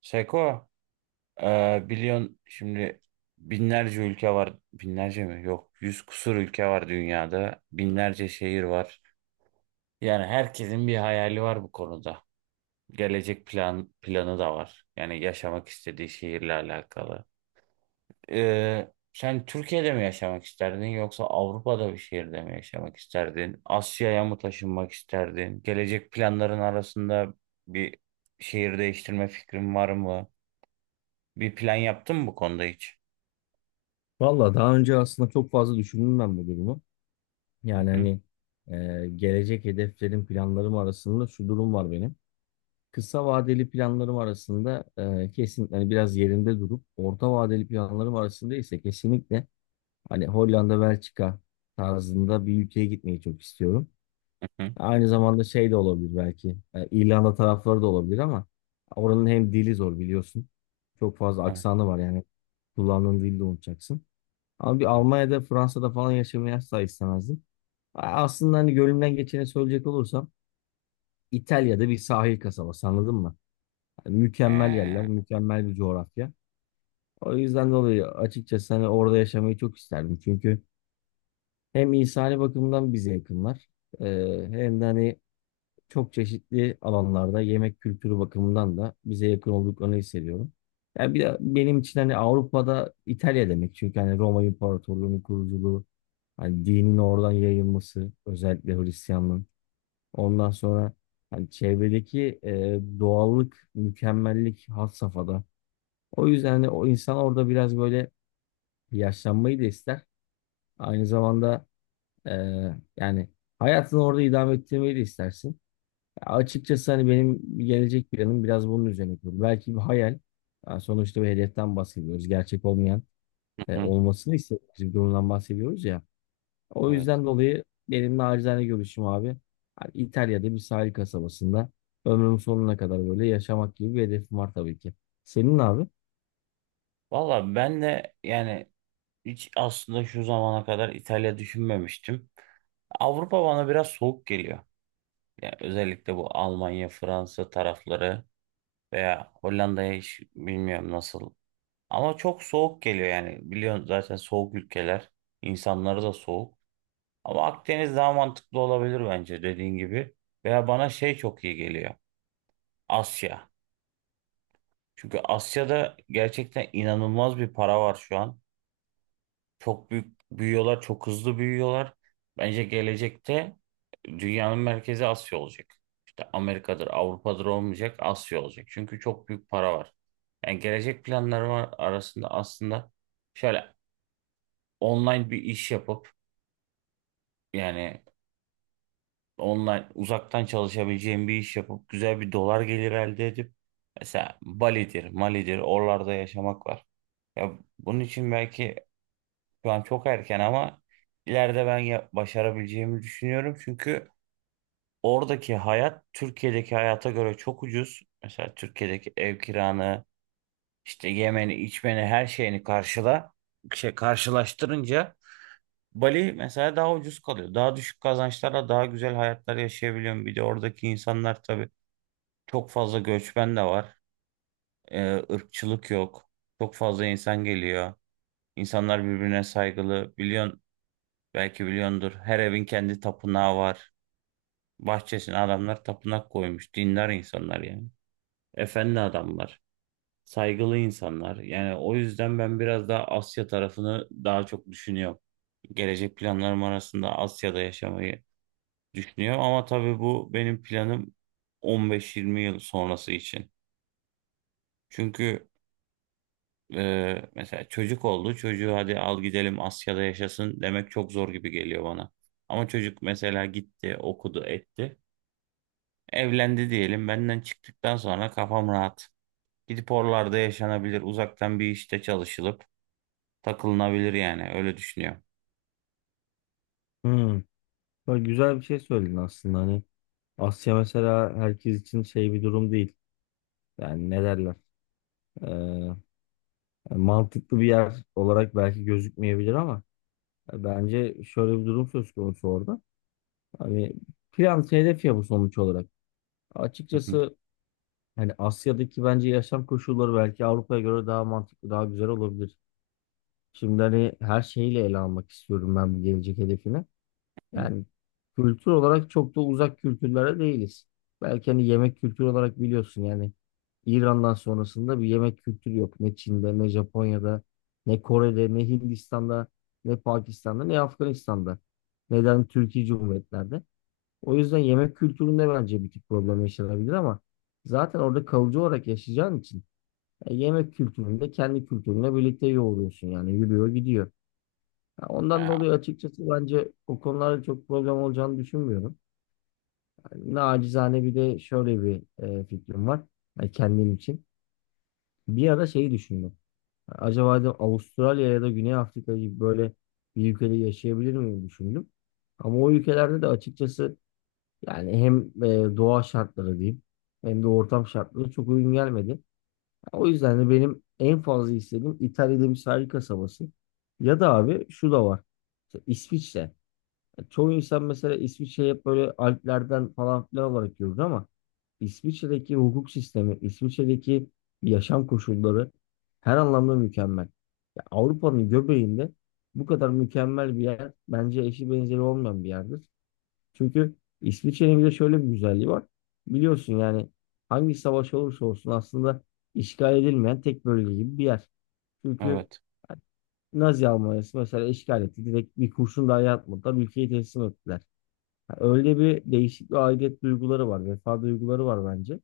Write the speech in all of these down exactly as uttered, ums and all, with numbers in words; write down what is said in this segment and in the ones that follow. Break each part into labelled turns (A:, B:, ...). A: Seko, e, biliyorsun şimdi binlerce ülke var. Binlerce mi? Yok. Yüz kusur ülke var dünyada. Binlerce şehir var. Yani herkesin bir hayali var bu konuda. Gelecek plan planı da var. Yani yaşamak istediği şehirle alakalı. E, sen Türkiye'de mi yaşamak isterdin yoksa Avrupa'da bir şehirde mi yaşamak isterdin? Asya'ya mı taşınmak isterdin? Gelecek planların arasında bir şehir değiştirme fikrin var mı? Bir plan yaptın mı bu konuda hiç?
B: Valla daha önce aslında çok fazla düşündüm ben bu durumu.
A: Hı
B: Yani
A: hı
B: hani e, gelecek hedeflerim, planlarım arasında şu durum var benim. Kısa vadeli planlarım arasında e, kesinlikle hani biraz yerinde durup orta vadeli planlarım arasında ise kesinlikle hani Hollanda, Belçika tarzında bir ülkeye gitmeyi çok istiyorum.
A: hı. Hı.
B: Aynı zamanda şey de olabilir belki e, İrlanda tarafları da olabilir ama oranın hem dili zor biliyorsun. Çok fazla
A: Evet.
B: aksanı var yani kullandığın dili de unutacaksın. Ama bir
A: Evet.
B: Almanya'da, Fransa'da falan yaşamayı asla istemezdim. Aslında hani gönlümden geçeni söyleyecek olursam İtalya'da bir sahil kasabası anladın mı? Hani mükemmel yerler,
A: Ee,
B: mükemmel bir coğrafya. O yüzden dolayı açıkçası hani orada yaşamayı çok isterdim. Çünkü hem insani bakımdan bize yakınlar, e, hem de hani çok çeşitli alanlarda yemek kültürü bakımından da bize yakın olduklarını hissediyorum. Yani bir de benim için hani Avrupa'da İtalya demek. Çünkü hani Roma İmparatorluğu'nun kuruculuğu, hani dinin oradan yayılması özellikle Hristiyanlığın. Ondan sonra hani çevredeki e, doğallık, mükemmellik had safhada. O yüzden hani o insan orada biraz böyle yaşlanmayı da ister. Aynı zamanda e, yani hayatını orada idame ettirmeyi de istersin. Ya açıkçası hani benim gelecek planım biraz bunun üzerine kurulu. Belki bir hayal. Yani sonuçta bir hedeften bahsediyoruz. Gerçek olmayan,
A: hı
B: e,
A: hı.
B: olmasını istediğimiz bir durumdan bahsediyoruz ya. O
A: Evet.
B: yüzden dolayı benim nacizane görüşüm abi. Hani İtalya'da bir sahil kasabasında ömrümün sonuna kadar böyle yaşamak gibi bir hedefim var tabii ki. Senin ne abi?
A: Valla ben de yani hiç aslında şu zamana kadar İtalya düşünmemiştim. Avrupa bana biraz soğuk geliyor. Yani özellikle bu Almanya, Fransa tarafları veya Hollanda'ya hiç bilmiyorum nasıl. Ama çok soğuk geliyor yani. Biliyorsun zaten soğuk ülkeler. İnsanları da soğuk. Ama Akdeniz daha mantıklı olabilir bence dediğin gibi. Veya bana şey çok iyi geliyor. Asya. Çünkü Asya'da gerçekten inanılmaz bir para var şu an. Çok büyük büyüyorlar, çok hızlı büyüyorlar. Bence gelecekte dünyanın merkezi Asya olacak. İşte Amerika'dır, Avrupa'dır olmayacak, Asya olacak. Çünkü çok büyük para var. Yani gelecek planlarım var arasında aslında şöyle online bir iş yapıp yani online uzaktan çalışabileceğim bir iş yapıp güzel bir dolar gelir elde edip mesela Bali'dir, Mali'dir oralarda yaşamak var. Ya bunun için belki şu an çok erken ama ileride ben ya- başarabileceğimi düşünüyorum. Çünkü oradaki hayat Türkiye'deki hayata göre çok ucuz. Mesela Türkiye'deki ev kiranı, işte yemeni, içmeni, her şeyini karşıla, şey karşılaştırınca Bali mesela daha ucuz kalıyor. Daha düşük kazançlarla daha güzel hayatlar yaşayabiliyorum. Bir de oradaki insanlar tabii çok fazla göçmen de var. Ee, ırkçılık yok. Çok fazla insan geliyor. İnsanlar birbirine saygılı. Biliyorsun. Belki biliyordur. Her evin kendi tapınağı var. Bahçesine adamlar tapınak koymuş. Dindar insanlar yani. Efendi adamlar. Saygılı insanlar. Yani o yüzden ben biraz daha Asya tarafını daha çok düşünüyorum. Gelecek planlarım arasında Asya'da yaşamayı düşünüyorum. Ama tabii bu benim planım on beş yirmi yıl sonrası için. Çünkü e, mesela çocuk oldu. Çocuğu hadi al gidelim Asya'da yaşasın demek çok zor gibi geliyor bana. Ama çocuk mesela gitti, okudu, etti. Evlendi diyelim. Benden çıktıktan sonra kafam rahat. Gidip oralarda yaşanabilir. Uzaktan bir işte çalışılıp takılınabilir yani. Öyle düşünüyorum.
B: Hmm. Böyle güzel bir şey söyledin aslında. Hani Asya mesela herkes için şey bir durum değil. Yani ne derler? Ee, yani mantıklı bir yer olarak belki gözükmeyebilir ama bence şöyle bir durum söz konusu orada. Hani plan hedef ya bu sonuç olarak.
A: Hı hı.
B: Açıkçası. Yani Asya'daki bence yaşam koşulları belki Avrupa'ya göre daha mantıklı, daha güzel olabilir. Şimdi hani her şeyiyle ele almak istiyorum ben bu gelecek hedefini.
A: Hı.
B: Yani kültür olarak çok da uzak kültürlere değiliz. Belki hani yemek kültürü olarak biliyorsun yani İran'dan sonrasında bir yemek kültürü yok. Ne Çin'de, ne Japonya'da, ne Kore'de, ne Hindistan'da, ne Pakistan'da, ne Afganistan'da. Neden Türkiye Cumhuriyetlerde? O yüzden yemek kültüründe bence bir tık problem yaşanabilir ama zaten orada kalıcı olarak yaşayacağın için e, yemek kültüründe kendi kültürünle birlikte yoğuruyorsun yani yürüyor gidiyor. Ha, ondan
A: Ya,
B: dolayı açıkçası bence o konularda çok problem olacağını düşünmüyorum. Yani nacizane bir de şöyle bir e, fikrim var yani kendim için. Bir ara şeyi düşündüm. Acaba dedim Avustralya ya da Güney Afrika gibi böyle bir ülkede yaşayabilir miyim düşündüm. Ama o ülkelerde de açıkçası yani hem e, doğa şartları diyeyim hem de ortam şartları çok uygun gelmedi. O yüzden de benim en fazla istediğim İtalya'da bir sahil kasabası. Ya da abi şu da var. İşte İsviçre. Yani çoğu insan mesela İsviçre'yi hep böyle Alplerden falan filan olarak görür ama İsviçre'deki hukuk sistemi, İsviçre'deki yaşam koşulları her anlamda mükemmel. Ya Avrupa'nın göbeğinde bu kadar mükemmel bir yer bence eşi benzeri olmayan bir yerdir. Çünkü İsviçre'nin bir de şöyle bir güzelliği var. Biliyorsun yani hangi savaş olursa olsun aslında işgal edilmeyen tek bölge gibi bir yer. Çünkü
A: evet.
B: Nazi Almanya'sı mesela işgal etti. Direkt bir kurşun dahi atmadan ülkeyi teslim ettiler. Yani öyle bir değişik bir aidiyet duyguları var. Vefa duyguları var bence.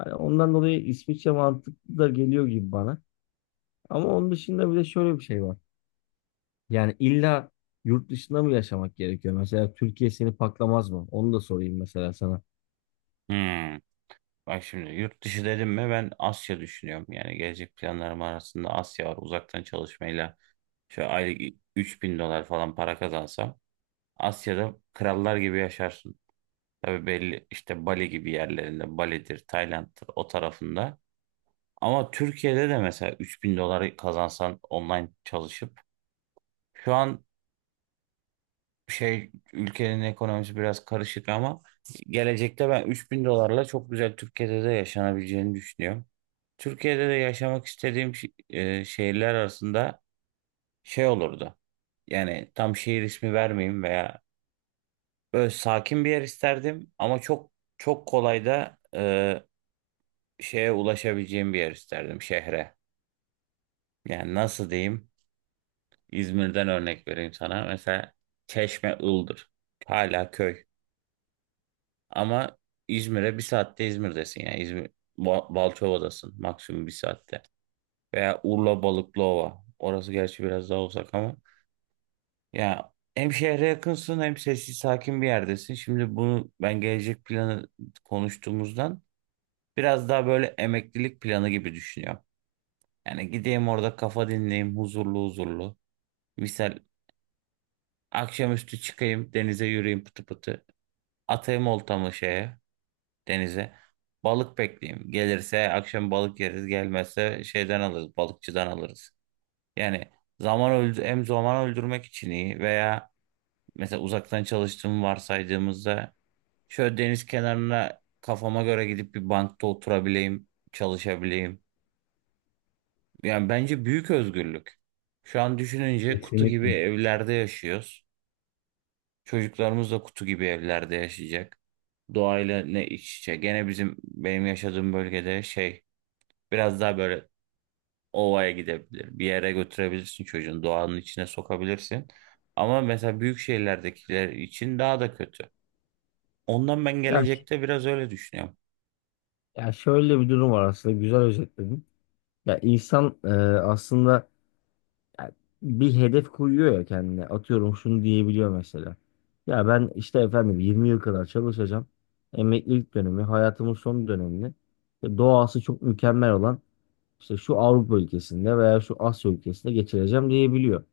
B: Yani ondan dolayı İsviçre mantıklı da geliyor gibi bana. Ama onun dışında bir de şöyle bir şey var. Yani illa yurt dışında mı yaşamak gerekiyor? Mesela Türkiye seni paklamaz mı? Onu da sorayım mesela sana.
A: Hmm. Bak şimdi yurt dışı dedim mi ben Asya düşünüyorum. Yani gelecek planlarım arasında Asya var. Uzaktan çalışmayla şöyle aylık üç bin dolar falan para kazansam Asya'da krallar gibi yaşarsın. Tabii belli işte Bali gibi yerlerinde Bali'dir, Tayland'dır o tarafında. Ama Türkiye'de de mesela üç bin doları kazansan online çalışıp şu an şey ülkenin ekonomisi biraz karışık ama gelecekte ben üç bin dolarla çok güzel Türkiye'de de yaşanabileceğini düşünüyorum. Türkiye'de de yaşamak istediğim şi- e, şehirler arasında şey olurdu. Yani tam şehir ismi vermeyeyim veya böyle sakin bir yer isterdim ama çok çok kolay da e, şeye ulaşabileceğim bir yer isterdim şehre. Yani nasıl diyeyim? İzmir'den örnek vereyim sana. Mesela Çeşme Iğdır. Hala köy. Ama İzmir'e bir saatte İzmir'desin yani. İzmir, Ba- Balçova'dasın maksimum bir saatte. Veya Urla Balıklıova. Orası gerçi biraz daha uzak ama. Ya hem şehre yakınsın hem sessiz sakin bir yerdesin. Şimdi bunu ben gelecek planı konuştuğumuzdan biraz daha böyle emeklilik planı gibi düşünüyorum. Yani gideyim orada kafa dinleyeyim huzurlu huzurlu. Misal akşamüstü çıkayım denize yürüyeyim pıtı pıtı. Atayım oltamı şeye, denize. Balık bekleyeyim. Gelirse akşam balık yeriz. Gelmezse şeyden alırız, balıkçıdan alırız. Yani zaman öldü hem zaman öldürmek için iyi veya mesela uzaktan çalıştığımı varsaydığımızda şöyle deniz kenarına kafama göre gidip bir bankta oturabileyim, çalışabileyim. Yani bence büyük özgürlük. Şu an düşününce kutu gibi
B: Kesinlikle.
A: evlerde yaşıyoruz. Çocuklarımız da kutu gibi evlerde yaşayacak. Doğayla ne iç içe. Gene bizim benim yaşadığım bölgede şey biraz daha böyle ovaya gidebilir. Bir yere götürebilirsin çocuğun doğanın içine sokabilirsin. Ama mesela büyük şehirlerdekiler için daha da kötü. Ondan ben
B: Ya, ş-
A: gelecekte biraz öyle düşünüyorum.
B: ya şöyle bir durum var aslında, güzel özetledin. Ya insan, e, aslında ya bir hedef koyuyor ya kendine. Atıyorum şunu diyebiliyor mesela. Ya ben işte efendim yirmi yıl kadar çalışacağım. Emeklilik dönemi, hayatımın son dönemini işte doğası çok mükemmel olan işte şu Avrupa ülkesinde veya şu Asya ülkesinde geçireceğim diyebiliyor.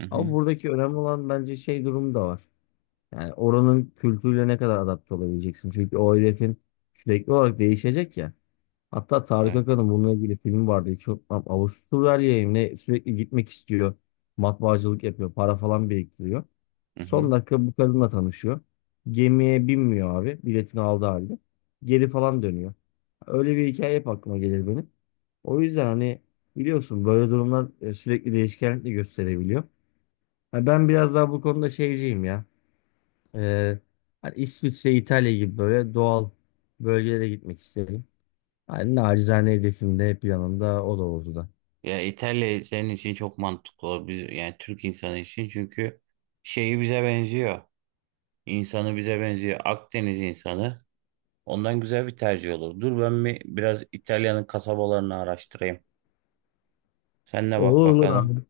A: Hı
B: Ama
A: hı.
B: buradaki önemli olan bence şey durumu da var. Yani oranın kültürüyle ne kadar adapte olabileceksin. Çünkü o hedefin sürekli olarak değişecek ya. Hatta Tarık
A: Evet.
B: Akan'ın bununla ilgili filmi vardı. Hiç unutmam. Avusturya'ya mı ne sürekli gitmek istiyor. Matbaacılık yapıyor. Para falan biriktiriyor.
A: Hı
B: Son
A: hı.
B: dakika bu kadınla tanışıyor. Gemiye binmiyor abi. Biletini aldı halde. Geri falan dönüyor. Öyle bir hikaye hep aklıma gelir benim. O yüzden hani biliyorsun böyle durumlar e, sürekli değişkenlik de gösterebiliyor. Ha, ben biraz daha bu konuda şeyciyim ya. Ee, Hani İsviçre, İtalya gibi böyle doğal bölgelere gitmek isterim. Yani nacizane hedefim de hep yanında o da oldu da.
A: Ya İtalya senin için çok mantıklı olur. Biz, yani Türk insanı için çünkü şeyi bize benziyor. İnsanı bize benziyor. Akdeniz insanı. Ondan güzel bir tercih olur. Dur ben bir biraz İtalya'nın kasabalarını araştırayım. Sen de bak
B: Olur olur
A: bakalım.
B: abi.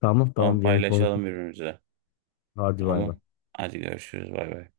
B: Tamam
A: Sonra
B: tamam gene
A: paylaşalım
B: konuşuruz.
A: birbirimize.
B: Hadi bay
A: Tamam.
B: bay.
A: Hadi görüşürüz. Bay bay.